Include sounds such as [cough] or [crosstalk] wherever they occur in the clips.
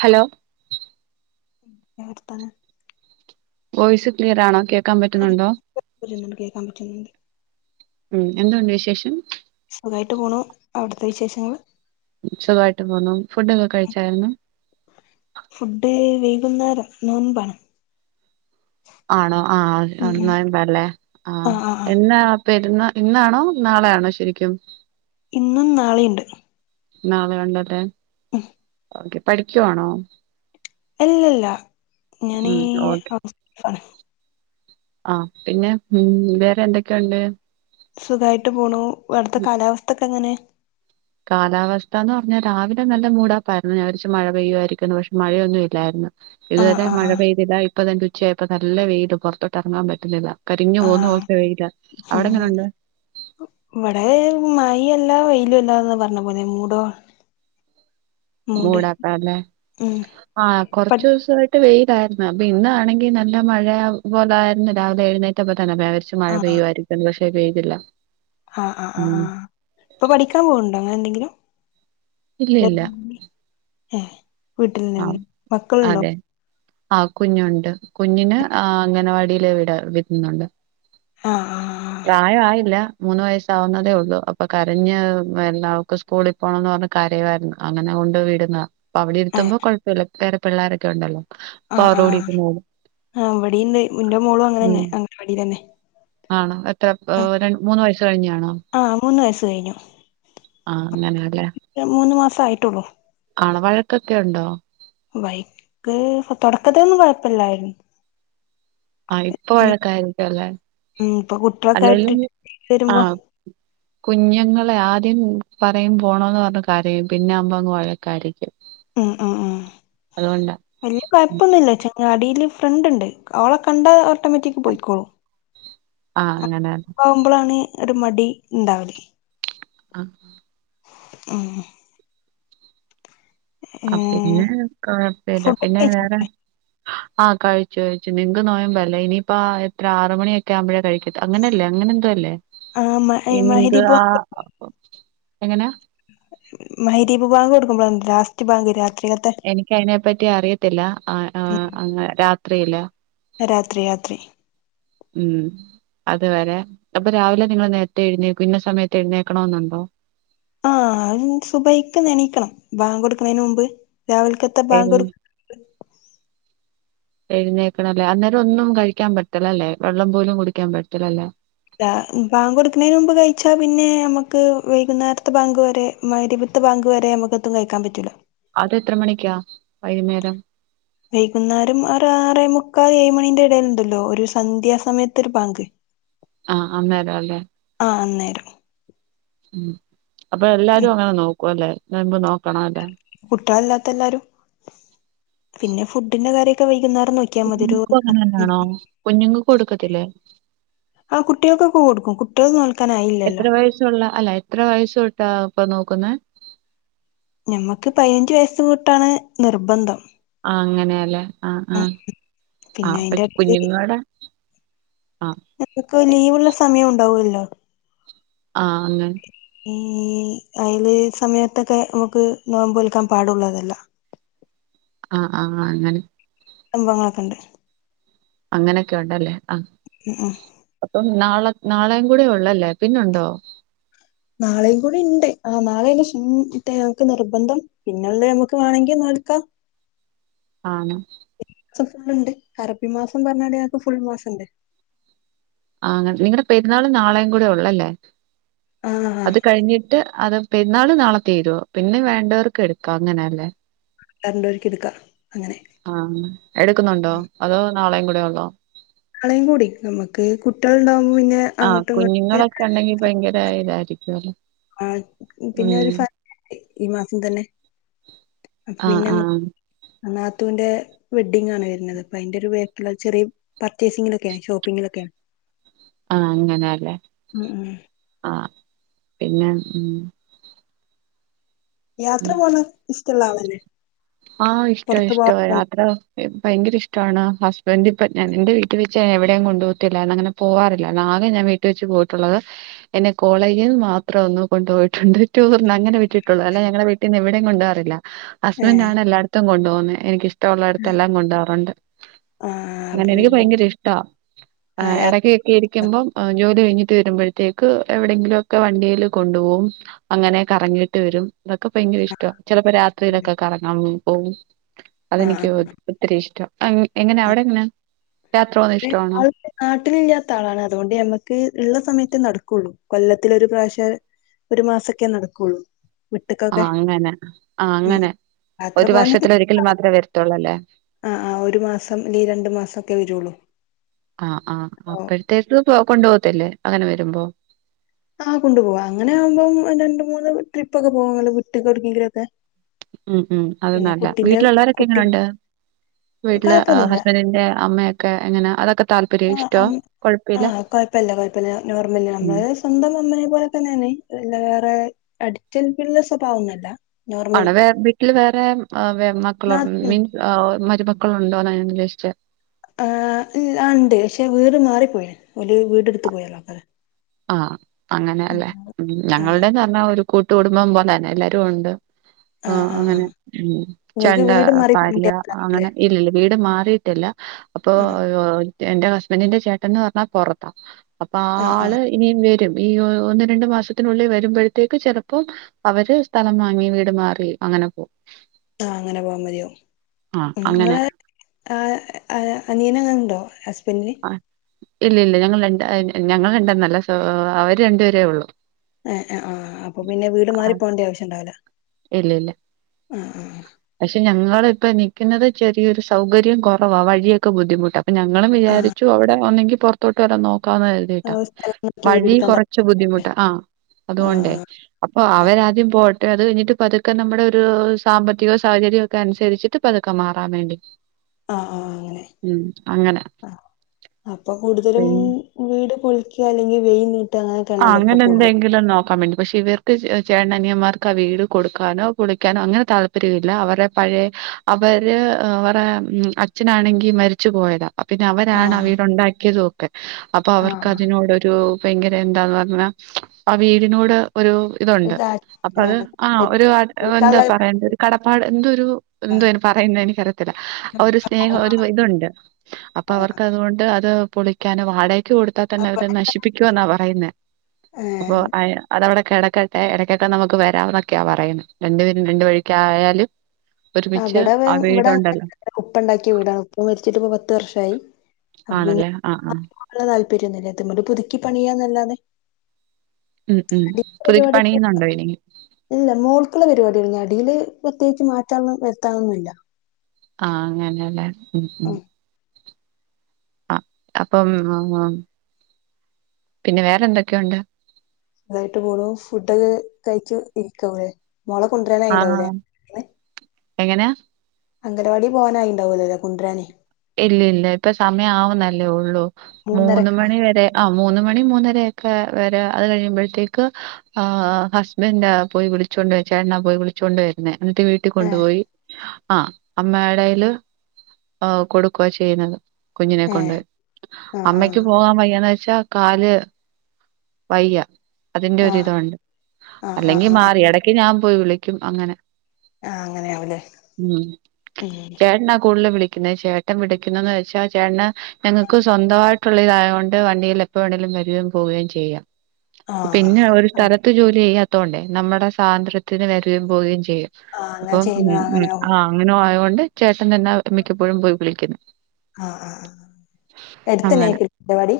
Hello എ വർത്താനം voice clear ആണോ കേ [unintelligible] കേൾക്കാൻ പറ്റുന്നുണ്ട് ഉം എന്തുണ്ട് വിശേഷം അവിടത്തെ വിശേഷങ്ങള് സുഖമായിട്ട് പോന്നു ഫുഡൊക്കെ കഴിച്ചായിരുന്നു [unintelligible] നോമ്പാണ് ആണോ ആ ഒന്നയമ്പ അല്ലേ ആഹ ആഹ് ആഹ് ആഹ് എന്നാ പെരുനാ ഇന്നാണോ നാളെയാണോ ശരിക്കും ഇന്നും നാളെയുണ്ട് നാളെ യുണ്ടല്ലെ ഉം ഓക്കെ പഠിക്കുവാണോ അല്ലല്ല ഞാനീ ഉം ഓക്കെ [unintelligible] ആ പിന്നെ ഉം വേറെ എന്തൊക്കെയുണ്ട് സുഖമായിട്ട് പോണു അവിടുത്തെ കാലാവസ്ഥക്കെ എങ്ങനെ കാലാവസ്ഥ എന്ന് പറഞ്ഞാൽ രാവിലെ നല്ല മൂടാപ്പായിരുന്നു ഞാ വിചാരിച്ചു മഴ പെയ്യുയിരിക്കുന്നു പക്ഷെ മഴയൊന്നും ഇല്ലായിരുന്നു ആഹ് ഇതുവരെ ആഹ് മഴ ആഹ് പെയ്തില്ല ഇപ്പൊ തന്റെ ഉച്ചയായപ്പ നല്ല വെയില് പുറത്തോട്ട് ഇറങ്ങാൻ പറ്റുന്നില്ല കരിഞ്ഞു പോകുന്ന ആഹ് അവസ്ഥ പോലത്തെ വെയില അവിടെ ഉം എങ്ങനണ്ട് ഇവിടെ മഴല്ല വെയിലുല്ലാന്ന് പറഞ്ഞ പോലെ മൂടോ മൂട് മൂടാക്കല്ലേ ഉം ആ കൊറച്ച പട് ദിവസമായിട്ട് വെ ലായിരുന്നു അപ്പൊ ഇന്നാണെങ്കിൽ നല്ല മഴ പോലെ ആരുന്നു രാവിലെ എഴുന്നേറ്റപ്പ ഞാൻ വിചാരിച്ചു മഴ ആഹ് പെയ്യുമായിരിക്കന്ന് പക്ഷെ പെയ്തില്ല ആഹ് ആ ആ ആ ഉം ഇപ്പൊ പഠിക്കാൻ പോവണ്ടോ അങ്ങനെ എന്തെങ്കിലും ഇല്ല ഇല്ല ഏ [unintelligible] മക്കളുണ്ടോ ആ കുഞ്ഞുണ്ട് കുഞ്ഞിന് അംഗനവാടിയില വിട വിട്ടുന്നുണ്ട് ആഹ് ആഹ് പ്രായ ആയില്ല മൂന്ന് വയസ ആവുന്നതേ ഉള്ളൂ അപ്പൊ കരഞ്ഞ് എന്താ അവൾക് സ്കൂളിൽ പോകണന്ന് പറഞ്ഞഞ് കരയാരിന്നു അങ്ങനെ കൊണ്ടു വിടുന്ന അവിടെ എത്തുമ്പോ കുഴപ്പമില്ല വേറെ പിള്ളോരൊക്കെ ഉണ്ടല്ലോ അവരോടിരുന്നോളും [unintelligible] റ്റെ മോളും അങ്ങന തന്നെ അംഗനവാടി തന്നെ ആണോ എത്ര രണ്ട മൂന്ന് വയസ് കഴിഞ്ഞാണോ ആഹ് മൂന്ന് വയസ്സ് കഴിഞ്ഞു ആ അങ്ങനെലെ സയിട്ടുള്ളു ആള വഴക്കൊക്കെ ഉണ്ടോ ബൈക്ക് തൊടകത്തിലൊന്നും കൊഴപ്പില്ലായിരുന്നു ആ ഇപ്പൊ വഴക്കായിരിക്ക അല്ലേ ഉം ഇപ്പൊ കുട്ടികളൊക്കെ ആയിട്ട് അല്ലേലും ആ വരുമ്പോ കുഞ്ഞുങ്ങളെ ആദ്യം പറയും പോണന്ന് പറഞ്ഞ കരയും പിന്നെ ആവുമ്പോ വഴക്കായിരിക്കും ഉം ഉം ഉം അതുകൊണ്ടാ വല്യ കുഴപ്പൊന്നുമല്ല ചെങ്ങാതി തില് ഫ്രണ്ട് ഉണ്ട് അവളെ കണ്ടാ ഓട്ടോമാറ്റിക്ക് പോയിക്കോളൂ ആ അങ്ങനെ ഒരു മടി ഉണ്ടാവൂലേ അ ഉം ആ ഏഹ് പിന്നെ കൊഴപ്പില്ല ഫുഡൊക്കെ പിന്നെ കഴിച്ചോ വേറെ ആ കഴിച്ചു കഴിച്ചു നിങ്ങക് നോയമ്പല്ലേ ഇനിയിപ്പോ എത്ര ആറ് മണിയൊക്കെ ആവുമ്പോഴേ കഴി അങ്ങനെയല്ലേ അങ്ങനെ എന്തോ അല്ലേ ആഹ് മ പി നിക്ക് മഹരിബ് ആ എങ്ങനാ മഗ്‌രിബ് ബാങ്ക് കൊടുക്കുമ്പോഴാ ലാസ്റ്റ് ബാങ്ക് രാ എനിക്ക്‌ അതിനെ പറ്റി അറിയത്തില്ല ആ ആ അങ്ങ രാത്രിയില്ല രാത്രി രാത്രി ഉം അതുവരെ അപ്പൊ രാവിലെ നിങ്ങൾ നേരത്തെ എഴുന്നേക്കും ഇന്ന സമയത്ത് എഴുന്നേക്കണ എന്നുണ്ടോ [unintelligible] ആ സുബൈക്ക് എണീക്കണം ബാങ്ക് കൊടുക്കുന്നതിന് മുമ്പ് രാവിലക്കത്ത എഴു ബാങ്ക [unintelligible] എഴുന്നേക്കണം അല്ലേ അന്നേരം ഒന്നും കഴിക്കാൻ പറ്റില്ലല്ലേ വെള്ളം പോലും കുടിക്കാൻ പറ്റില്ലല്ലേ ബാങ്ക് കൊടുക്കുന്നതിന് മുമ്പ് കഴിച്ചാ പിന്നെ നമ്മുക്ക് വൈകുന്നേരത്തെ ബാങ്ക് വരെ മഗ്‌രിബ് ബാങ്ക് വരെ നമുക്കൊന്നും കഴിക്കാൻ പറ്റൂല അത എത്ര മണിക്കാ വൈകുന്നേരം വൈകുന്നേരം ആറ ആറേ മുക്കാൽ ഏഴുമണിന്റെ ഇടയിലുണ്ടല്ലോ ഒരു സന്ധ്യാസമയത്ത് ഒരു ബാങ്ക് ആഹ് അന്നേര അല്ലേ ആഹ് അന്നേരം ഉ അപ്പൊ ഉം എല്ലാരും അങ്ങനെ നോക്കുവലെ നോയമ്പ് നോക്കണ ല്ലേ കുട്ടികളല്ലാത്ത എല്ലാരും പിന്നെ ഫുഡിന്റെ കാര്യൊക്കെ വൈകുന്നേരം നോക്കിയാൽ മതി ഒരു കുഞങ്ങൾക്ക്‌ അങ്ങനെന്നാണോ കുഞ്ഞുങ്ങക്ക് കൊടുക്കത്തില്ലേ ആ കുട്ടികൾക്കൊക്കെ കൊടുക്കും കുട്ടികൾ എത്ര നോൽക്കാനായില്ലല്ലോ വയസുള്ള അല്ല എത്ര വയസ്സ് തോട്ടാ ഇപ്പൊ നോക്കുന്ന ഞമ്മക്ക് പതിനഞ്ച് വയസ്സ് തോട്ടാണ് നിർബന്ധം ആ അങ്ങനെയല്ലേ ആഹ ഉം ആ ആ പിന്നെ പ അയിന്റെ കുഞ്ഞുങ്ങളോടെ ഞങ്ങക്ക് ലീവ് ഉള്ള സമയം ഉണ്ടാവല്ലോ ആഹ അങ്ങനെ ഈ അയില് സമയത്തൊക്കെ നമുക്ക് നോമ്പൽക്കാൻ പാടുള്ളതല്ല ആഹ ആഹ അങ്ങനെ സംഭവങ്ങളൊക്കെ ഉണ്ട് അങ്ങനൊക്കെ ഉണ്ടല്ലേ ആഹ ഉം ഉം അപ്പൊ നാള നാളെയും കൂടെ ഉള്ളല്ലേ പിന്നുണ്ടോ നാളെയും കൂടി ഉണ്ട് ആ നാളെ ഇഞക്ക് നിർബന്ധം പിന്നെുള്ള നമുക്ക് വേണമെങ്കിൽ നോൽക്കാം ആണ് ഫുൾണ്ട് അറബി മാസം പറഞ്ഞാണ്ട് ഫുൾ മാസം ഉണ്ട് ആ അങ്ങനെ നിങ്ങളടെ പെരുന്നാളും നാളെയും കൂടെ ഉള്ളല്ലേ ആ ആ അത് കഴിഞ്ഞിട്ട് അത് പെരുന്നാൾ നാളെ തീരുവോ പിന്നെ വേണ്ടവർക്ക് എടുക്കാ അങ്ങനെയല്ലേ രണ്ട് രൂപ ക്ക്‌ എടുക്കാ ആഹ എടുക്കുന്നുണ്ടോ അതോ നാളെയും കൂടെ ഉള്ളോ [unintelligible] നാളെയും കൂടി നമ്മുക്ക് കുട്ടികൾണ്ടാകുമ്പോ പിന്നെ ആ അങ്ങോട്ടും ഇങ്ങോട്ടും എക്കെ [unintelligible] ആഹ പിന്നെ ഒരു ഈ മാസം തന്നെ ആഹ ആഹ നാത്തുവിന്റെ വെഡിംങ് ആണ് വരുന്നത് അപ്പോ അതിന്റെറെ ഒരു വേ ചെറിയ പർച്ചേസിങ്ങിലൊക്കെയാണ് ഷോപ്പിംഗിലൊക്കെയാണ് [unintelligible] ആ അങ്ങനെല്ലേ ആഹ് പിന്നെ മ്മ് യാത്ര പോണ ഇഷ്ടള്ള ആളഞ്ഞെ ആഇഷ്ടാ ഇഷ്ടാ യാത്ര ഭയങ്കരഷ്ടാണ് ഹസ്ബൻഡ് ഇപ്പ ൻന്റെ വീട്ടിൽ വെച്ച് എവിടേം കൊണ്ടോവത്തില്ല എന്നങ്ങനെ പോവാറില്ല ആകെ ഞാൻ വീട്ടിൽ വെച്ച് പോയിട്ടുള്ളത് എന്നെ കോളേജിന്ന് മാത്രം ഒന്ന് കൊണ്ടോയിട്ടുണ്ട് ടൂറിന് അങ്ങനെവിട്ടിട്ടുള്ളൂ അല്ല ഞങ്ങളെ വീട്ടീന്ന് എവിടെ കൊണ്ടപാറില്ല ഏ ഹസ്ബൻറ് ആണ് എല്ലായിടത്തും കൊണ്ടു പോോകുന്നത് എനിക്ക ഇഷ്ടമുള്ളായിടത്ത എല്ലാം കൊണ്ടുപവാറുണ്ട് ആ അങ്ങനെ അപ്പൊ എനിക്ക് പിന്നെ ഭയങ്കര ഇഷ്ട ആ യാത്ര ഇടക്കൊക്കെ ഇരിക്കുമ്പോ ജോലി കഴിഞ്ഞിട്ട് വരുമ്പോഴത്തേക്ക് എവിടെയെങ്കിലൊക്കെ വണ്ടിയിൽ കൊണ്ട് പോകും അക്കെറങ്ങിട്ട് വരും ഇതൊക്കെ ഭയങ്കര ഇഷ്ട ചിലപ്പോ രാത്രിയിലൊക്കെ കറങ്ങാൻ പോകും ആ ആ അതെനിക്ക് ഒത്തിരി ഇഷ്ടം എങ്ങനെ അവിടെങ്ങനെ ആൾ നാട്ടിലില്ലാത്ത ആളാണ് അത്കൊണ്ട് നമ്മക്ക് ള്ള സമയത്തെ നടക്കു ള്ളൂ കൊല്ലത്തിലൊരു പ്രാവശ്യം ഒരു മാസൊക്കെ നടക്കുള്ളൂ വിട്ട്ക്കൊക്കെ ആഅങ്ങനെ ഉം യാത്ര പോകാനൊക്കെ ഇഷ്ടാണ്. ആ ആ ഒരു മാസം അല്ലെൽ രണ്ടു മാസൊക്കെ വെരുള്ളൂ ആഹ് ആ അപ്പോഴത്തേക്ക് കൊണ്ടോകത്തില്ലേ അങ്ങനെവരുമ്പോ ആഹ് കൊണ്ടുപോവാ അങ്ങനെയാ മ്പോം രണ്ട്, മൂന്ന് ട്രിപ്പൊക്കെ പോവാല്ലോ വിട്ട്ക്ക് ഒട്ക്കെങ്കിലൊക്കെ. ഉം ഉം അത് നല്ല വീട്ടില്ള്ളവ കുട്ടി രൊക്കെങ്ങൊനൊണ്ട്? വീട്ട്ല് കൊഴപ്പൊന്നുല്ല ഹസ്ബൻഡിൻ്റെ അമ്മയൊക്കെ എങ്ങനാ അതൊക്കെ താല്പര്യ ഇഷ്ടാ കൊഴപ്പില്ലാ. പ്പല്ലാ കൊഴ്പ്പല്ല നോർമല് നമ്മ സ്വന്തം അമ്മയെ പോലെ തന്നേണ് വേറെ അടിച്ചേൽപ്പിള്ള സ്വഭാവൊന്നല്ല. ആണ നോർമൽ [unintelligible] വേ വീട്ടിൽ വേറെ മക്കള നാത്തൂൻ മീൻസ് [unintelligible] മരുമക്കളുണ്ടോന്ന ഞാൻ ഉദ്ദേഷിച്ചേ? ആഹ് ഇല്ല ഇണ്ട്. ഷേ വീട് മാറിപ്പോയ്ണ്. ഓല് വീടെടുത്ത് പോയ ആഹ് അങ്ങനെല്ലേ മ്മ് ആഹ് ഞങ്ങളുടെന്ന് അർഞ്ഞാ ഒരു കൂട്ട് കുടുംബം പോലന്നെ. എല്ലാരും ഉണ്ട്. ആഹ് അങ്ങനെ ഉം നിങ്ങക്ക് ചേണ്ട വീട് മാറി പാടിയ പോയില്ലേ അങ്ങനെ ഇല്ലില്ല വീട് മാറിയിട്ടില്ല അപ്പോ ആഹ് ഓഹ് എന്റെ ഹസ്ബൻ്റിൻ്റെ ചേട്ടൻന്ന് പറഞ്ഞാ പൊറത്താ അപ്പൊ ആ ആഹ് ആള് ആഹ് ഇനിയും വരും ഈ ഓ ഒന്ന് രണ്ടു മാസത്തിനുള്ളി വരുമ്പോഴത്തേക്ക് ചെലപ്പം അവര് സ്ഥലം വാങ്ങി വീട് മാറി അങ്ങനെ പോവും ആഹ് അങ്ങനെ പോവാ മതിയാവും ആഹ് ഉം അങ്ങനെ ഇങ്ങളെ ആഹ് ആഹ് അനിയനങ്ങനെ ണ്ടോ ഹസ്ബന്റിന് ഇല്ലല്ല ഞങ്ങള് രണ്ട് അ ഞങ്ങൾ രണ്ടന്നല്ല സോ അവര് രണ്ടുപേരേയൊള്ളൂ ഏഹ് ആഹ് ആഹ് അപ്പോ പിന്നെ വീട് മാറി ആഹ് പോണ്ട്യ ആവശ്യണ്ടാവുല ഇല്ലില്ല പക്ഷെ ഞങ്ങളിപ്പോ നിക്കുന്നത് ചെറിയൊരു സൗകര്യം കൊറവാ വഴിയൊക്കെ ബുദ്ധിമുട്ടാ പ്പ ഞങ്ങളും ആഹ് വിചാരിച്ചു അവിടെ ഒന്നെങ്കി പുറത്തോട്ട് വരാ നോ ക്കാന്ന് കരുതിട്ടാ ആഹ് സ്ഥലം നോക്കി വഴി വീടെടുക്കാൻ കൊറച്ച് താല്പര്യല്ലേ ബുദ്ധിമുട്ടാ ആഹ് അതുകൊണ്ടേ ആഹ് അപ്പോ അവരാദ്യം പോ അത് കഴിഞ്ഞിട്ട് പതുക്കെ നമ്മുടൊരു സാമ്പത്തികവും സൗഹര്യൊക്കെ അനുസരിച്ചിട്ട് പതുക്കെ മാറാൻ വേണ്ടി ആഹ് ആഹ് അങ്ങനെ ഉം അങ്ങനെ ആഹ് അപ്പൊ കൂടുതലും പിന്നെ വീട് പൊളിക്ക അല്ലെങ്കി വെ [unintelligible] ആഹ് അങ്ങനെന്തെങ്കിലും നോക്കാ വേണ്ടി പക്ഷെ ഇവർക്ക് ചേ ചേട്ടനനിയന്മാർക്ക് ആ വീട് കൊടുക്കാനോ പൊളിക്കാനോ അങ്ങനെ താല്പര്യവില്ല അവരാ പഴേ അവര് അവരെ അച്ഛനാണെങ്കി മരിച്ച് പോയതാ ആഹ് പിന്നെ അവരാണ് ആ ആഹ് വീടുണ്ടാക്കിയതുവൊക്കെ അപ്പൊ ആഹ് അവർക്കതിനോടൊരു ഭയങ്ക ര എന്താന്ന് പറഞ്ഞാ ആ വീടിനോട് ഒരു ഒരു ഇതുണ്ട് താ അപ്പൊ അത് ആഹ് ഒരു ആഹ് എന്താ പൊളിക്കാനുള്ള പറയണ്ടേ ഒരു കടപ്പാട് എന്തോ ഒരു എന്തോ ആഹ് അയിന് പറയുന്നേ എനിക്കറിയത്തില്ല ആ ഒരു സ്നേഹ ഒരു ഇതുണ്ട് അപ്പൊ ഏഹ് അവർക്കതുകൊണ്ട് അത് പൊളിക്കാനോ വാടകക്ക് കൊടുത്താ തന്നെ അവര് അവിടെ നശിപ്പിക്കുവന്നാ പറയുന്നേ ഏ, അപ്പോ അയിന് അതവടെ കെടക്കട്ടെ ഇടക്കൊക്കെ നമുക്ക് വരാന്നൊക്കെയാ പറയുന്നെ രണ്ട് പേരും രണ്ട് വഴിക്കായാലും ആ ഒരുമിച്ച് ഇവിടെ ആ വീടുണ്ടല്ലോ ഇവിടെങ്ങന ഉപ്പ ഉണ്ടാക്കിയ വീടാണ് ഉപ്പ മരിച്ചിട്ട് ഇപ്പം പത്ത് വർഷം ആയി ആണല്ലേ ആ ഹസ്‌ബെൻഡിന് [unintelligible] അത്ര താല്പര്യൊന്നുമല്ല ഇത് അങ്ങനെ പുതുക്കി പണിയാന്നല്ലാതെ ഉം ഉം അടിയിലെ പുതുക്കി പരിപാടി പണിയുന്നുണ്ടോ ഇനി ഇല്ല മോൾക്കുള്ള പരിപാടിയായിരുന്നു അടിയില് പ്രത്യേകിച്ച് മാറ്റാന്നും വരുത്താനൊന്നുമില്ല ആഹ് അങ്ങനെയല്ലേ ഉം ഉം ആ അപ്പം പിന്നെ വേറെ എന്തൊക്കെയുണ്ട് നന്നായിട്ടു പോണു ഫുഡൊക്കെ കഴിച്ച് ഇരിക്കുവാ ഇവിടെ മോളെ കൊണ്ടുവരാൻ ആയി ഇണ്ടാവും ഇല്ലേ ഇന്ന് എങ്ങനാ അംഗനവാടി പോവാനായി ഉണ്ടാവുലല്ലോ കൊണ്ടുവരാനെ ഇല്ല ഇല്ല ഇപ്പ സമയം ആവുന്നല്ലേയുള്ളു മൂന്ന് മണി വരെ ആ മൂന്ന് മണി മൂന്നരൊക്കെ വരെ അത് കഴിയുമ്പോഴത്തേക്ക് ഹസ്ബൻഡ് ആ പോയി വിളിച്ചു- ചൊണ്ട് വരും ചേട്ടനാ പോയി വിളിച്ചൊണ്ടവരുന്നേ എന്നിട്ട് വീട്ടിൽ ഏഹ് കൊണ്ടുപോയി ആ അമ്മേടെ കൈയില് ഔ- കൊടുക്കുക ചെയ്യുന്നത് കുഞ്ഞിനെ ഏഹ് കൊണ്ട് ആഹ് അമ്മയ്ക്ക് ആഹ് പോകാൻ വയ്യതായപ്പോ ച്ച കാല് വയ്യ അതിന്റെ ആഹ് ഒരിതു ഉണ്ട് ആഹ് അല്ലെങ്കി ആഹ് ആഹ് ആഹ് മാറി ഇ ടക്ക് ഞാൻ പോയി വിളിക്കും അങ്ങനെ ആഹ് അങ്ങനെയാവുല്ലേ ഉ ഉം ചേട്ടനാ കൂടുതൽ വിളിക്കുന്നത് ചേട്ട പിടി ക്കുനേച്ചാൽ വെച്ചാൽ ചേട്ടന ഞങ്ങൾക്ക് ട്ടൻ സ്വന്തമായിട്ടുള്ള ഇതായത കൊണ്ട് വണ്ടിയിൽ എപ്പോ വേണെങ്കിലും വരികയും പോ വുകയും ചെയ്യാം ആഹ് പിന്നെ ഒരു സ്ഥലത്ത് ജോലി ചെയ്യാത്തോണ്ടേ നമ്മുടെ സ്വാതന്ത്ര്യത്തിന് വരകയും പോകയും ചെയ ആഹ് അങ്ങനെ അപ്പൊ ചെയ്യുന്ന ഉ അങ്ങനാവും ആ അങ്ങനെ ആയത് കൊണ്ട് ചേട്ടൻ തന്നെ മിക്കപ്പോഴും പോയി വിളിക്കുന്നെ ആഹ ആ എടുത്തനക്കുലെ വാടി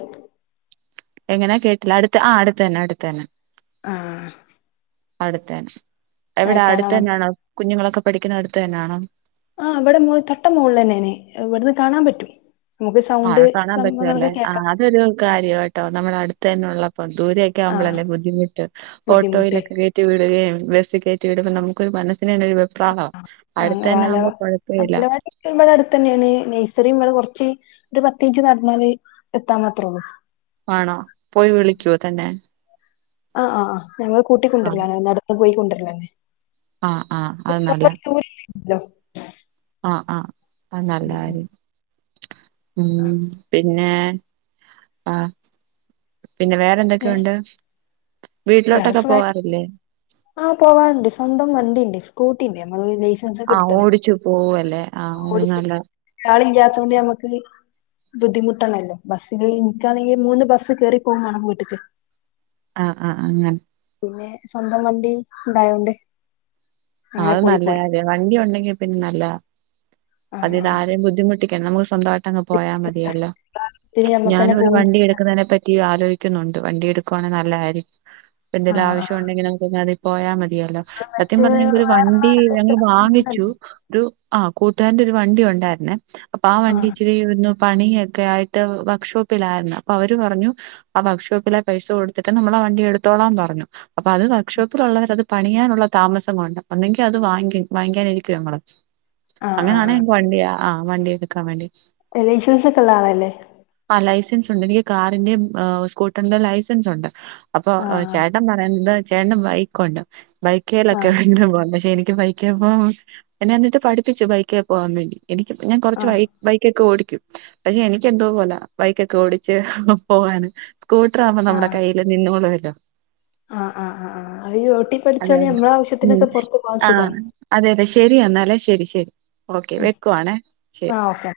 എങ്ങനാ കേട്ടില്ല അടുത്ത് ആ അടുതന്നെ അടുത്തതന്നെ ആഹ അടുത്ത തന്നെ എവിടെ അടുത്ത മാത്രം തന്നെയാണോ കുഞ്ഞുങ്ങളൊക്കെ പഠിക്കുന്ന അടുത്ത് തന്നെയാണോ ആഹ് ഇവിടെ മോ തട്ട മോള തന്നെനെ ഇവിടുന്ന് കാണാൻ പറ്റും നമുക്ക് സൗണ്ട് ആളെ കാണാൻ പറ്റുവല്ലേ സംഭവങ്ങളൊക്കെ ആ കേക്കാം അതൊരു കാര്യ ട്ടോ നമ്മുടെ അടുത്ത് തന്നെള്ള ഇപ്പം ദൂരെയൊക്കെ ആഹ് ആവുമ്പളല്ലേ ബുദ്ധിമുട്ട് ബുദ്ധിമുട്ട് ഓട്ടോയിലൊക്കെ കയറ്റി വിടുകയും ബസ്സി കേറ്റി വിടുമ്പോ നമുക്കൊരു മന ആ വലവാടി ആവുമ്പോ കൊഴപ്പവില്ല അംഗലവാടി ഇവിടെ അടുത്ത് തന്നെയാണ് നെയ്സറിം ഇ കുറച്ച് ഒരു പത്ത് മിനു നടന്നാല് എത്താൻ മാത്രേള്ളൂ ആ ണോ പോയി വിളിക്കുവോ തന്നെ ആ് ആ ആ ഞങ്ങൾ കൂട്ടിക്കൊണ്ടുവരില നടന്നു പോയിക്കൊണ്ടിരലന്നെ ആഹ ആഹ് അത് ന ല്ല ദൂരല്ലോ ആ ആഹ് ആ നല്ല കാര്യം ഉമ് പിന്നെ ആഹ പിന്നെ ഏഹ് വേറെന്തൊക്കെയുണ്ട് വേറെ വീട്ടിലോട്ടൊക്കെ സുഖമായിട്ട പോവാറില്ലേ ആഹ് പോവാനുണ്ട് സ്വന്തം വണ്ടിണ്ട് സ്കൂട്ടിണ്ട് നമ്മൾ സെൻസ് ഒക്കെ ആഹ് എടുത്തുകുണ് ഓടിച്ചു പോവല്ലേ ആഹ് അത് കൊടുത്ത് നല്ല ല ഈ ഇല്ലാത്ത കൊണ്ട് നമ്മക്ക് ബുദ്ധിമുട്ടണല്ലോ ബസിനാണെങ്കിൽ മൂന്ന് ബസ്സ് കേറിപ്പോകും വേണം വീട്ടക്ക് ആഹ ആഹ് അങ്ങനെ പിന്നെ സ്വന്തം വണ്ടി ഉണ്ടായോണ്ട് അ അത് നല്ലകാര്യാ വണ്ടി ഉണ്ടെങ്കി പിന്നെ നല്ലതാ ആഹ് അതിത് ആരെയും ബുദ്ധിമു ട്ടിക്കണ്ട നമുക്ക് സ്വന്തട്ട പോയാ മതിയല്ലോ. ആഹ് ത്തിന് ഞമ്മക്കന്നെ ഞാനും ഒരു പോകും വണ്ടി എടുക്കുന്നെ പറ്റി ആ വ ആലോിക്കുന്നുണ്ട് വണ്ടി അലോയിക്കുന്നുണ്ട് വണ്ടി എടുക്കുവാണെങ്കി നല്ലതരിക്കും അഎന്തെലും ആഹ് ആവശ്യമ ആഹ് ഉണ്ടെങ്കിൽ നമുക്ക് പോയാ മതി മതിയാലോ സത്യം മറ്റ് പറഞ്ഞ ഒരു വണ്ടി ഞങ്ങൾ ആഹ് വാങ്ങിച്ചു ഒരു ആഹ കൂട്ടുകാരന്റെ ഒരു വണ്ടി ഉണ്ടായിരുന്നേ അപ്പൊ ആ വണ്ടി ആഹ് ഇച്ചിരി ഒന്ന് പണി യൊക്കെ ആയിട്ട് വർക്ക്ഷോപ്പിലായിരുന്നു. അപ്പൊ അവര് പറഞ്ഞു ആ വർക്ക്ഷോപ്പില പൈസ കൊടുത്തിട്ട് നമ്മള വണ്ടി എടുത്തോളാൻ പറഞ്ഞു. അപ്പൊ അത് വർക്ക്ഷോപ്പിൽ ഉള്ളവ ര്അത് പണിയാനുള്ള താമസം കൊണ്ട ഒന്നിങ്കിൽ അത് വാങ്ങാനിരിക്കുവ ഞങ്ങെള് ആഹ് അങ്ങനെയാണങ്കിൽ ആഹ് ഞങ്ങക്ക് വണ്ടിയ ആ വണ്ടി എടുക്കാൻ വേണ്ടി ലൈസൻസ് ഒക്കെ ഉള്ള ആളല്ലേ ലൈസൻസ് ഉണ്ട് എനിക്ക് കാറിന്റെയും സ്കൂട്ടറിന്റെയും ലൈസൻസ് ഉണ്ട് അപ്പൊ ആഹ് ചേട്ടൻ പറയുന്നത് ചേട്ടൻ ബൈക്കുണ്ട് ബൈക്കലൊക്കെ ആഹ് [inaudible] പക്ഷെ എനിക്ക് ബൈക്കെ പോകാൻ എന്നെ എന്നിട്ട് പഠിപ്പിച്ചു ബൈക്കെ പോവാൻ വേണ്ടി എനിക്ക് ഇപ്പംഞാൻ കുറച് ആഹ് ബൈക്കൊക്കെ ഓടിക്കും പക്ഷെ എനിക്ക് എന്തോ പോല ബൈക്കൊക്കെ ഓടിച്ച് പോകാന് സ്കൂട്ടർ ആവുമ്പോ നമ്മുടെ കയ്യിൽ നിന്നോളുവല്ലോ ആ് ആ ആ ആ അ ഈ ഓട്ടി ച്ച്പഠിച്ചാല് നമ്മടെ ആവശ്യത്തിനക്കെ പൊറ ആഹ അതെ അതെ ശെരി എന്നാലേ ശരി ശരി ഓക്കെ ഉം വെക്കുവാണേ ശരി ആഹ് ഓക്കെ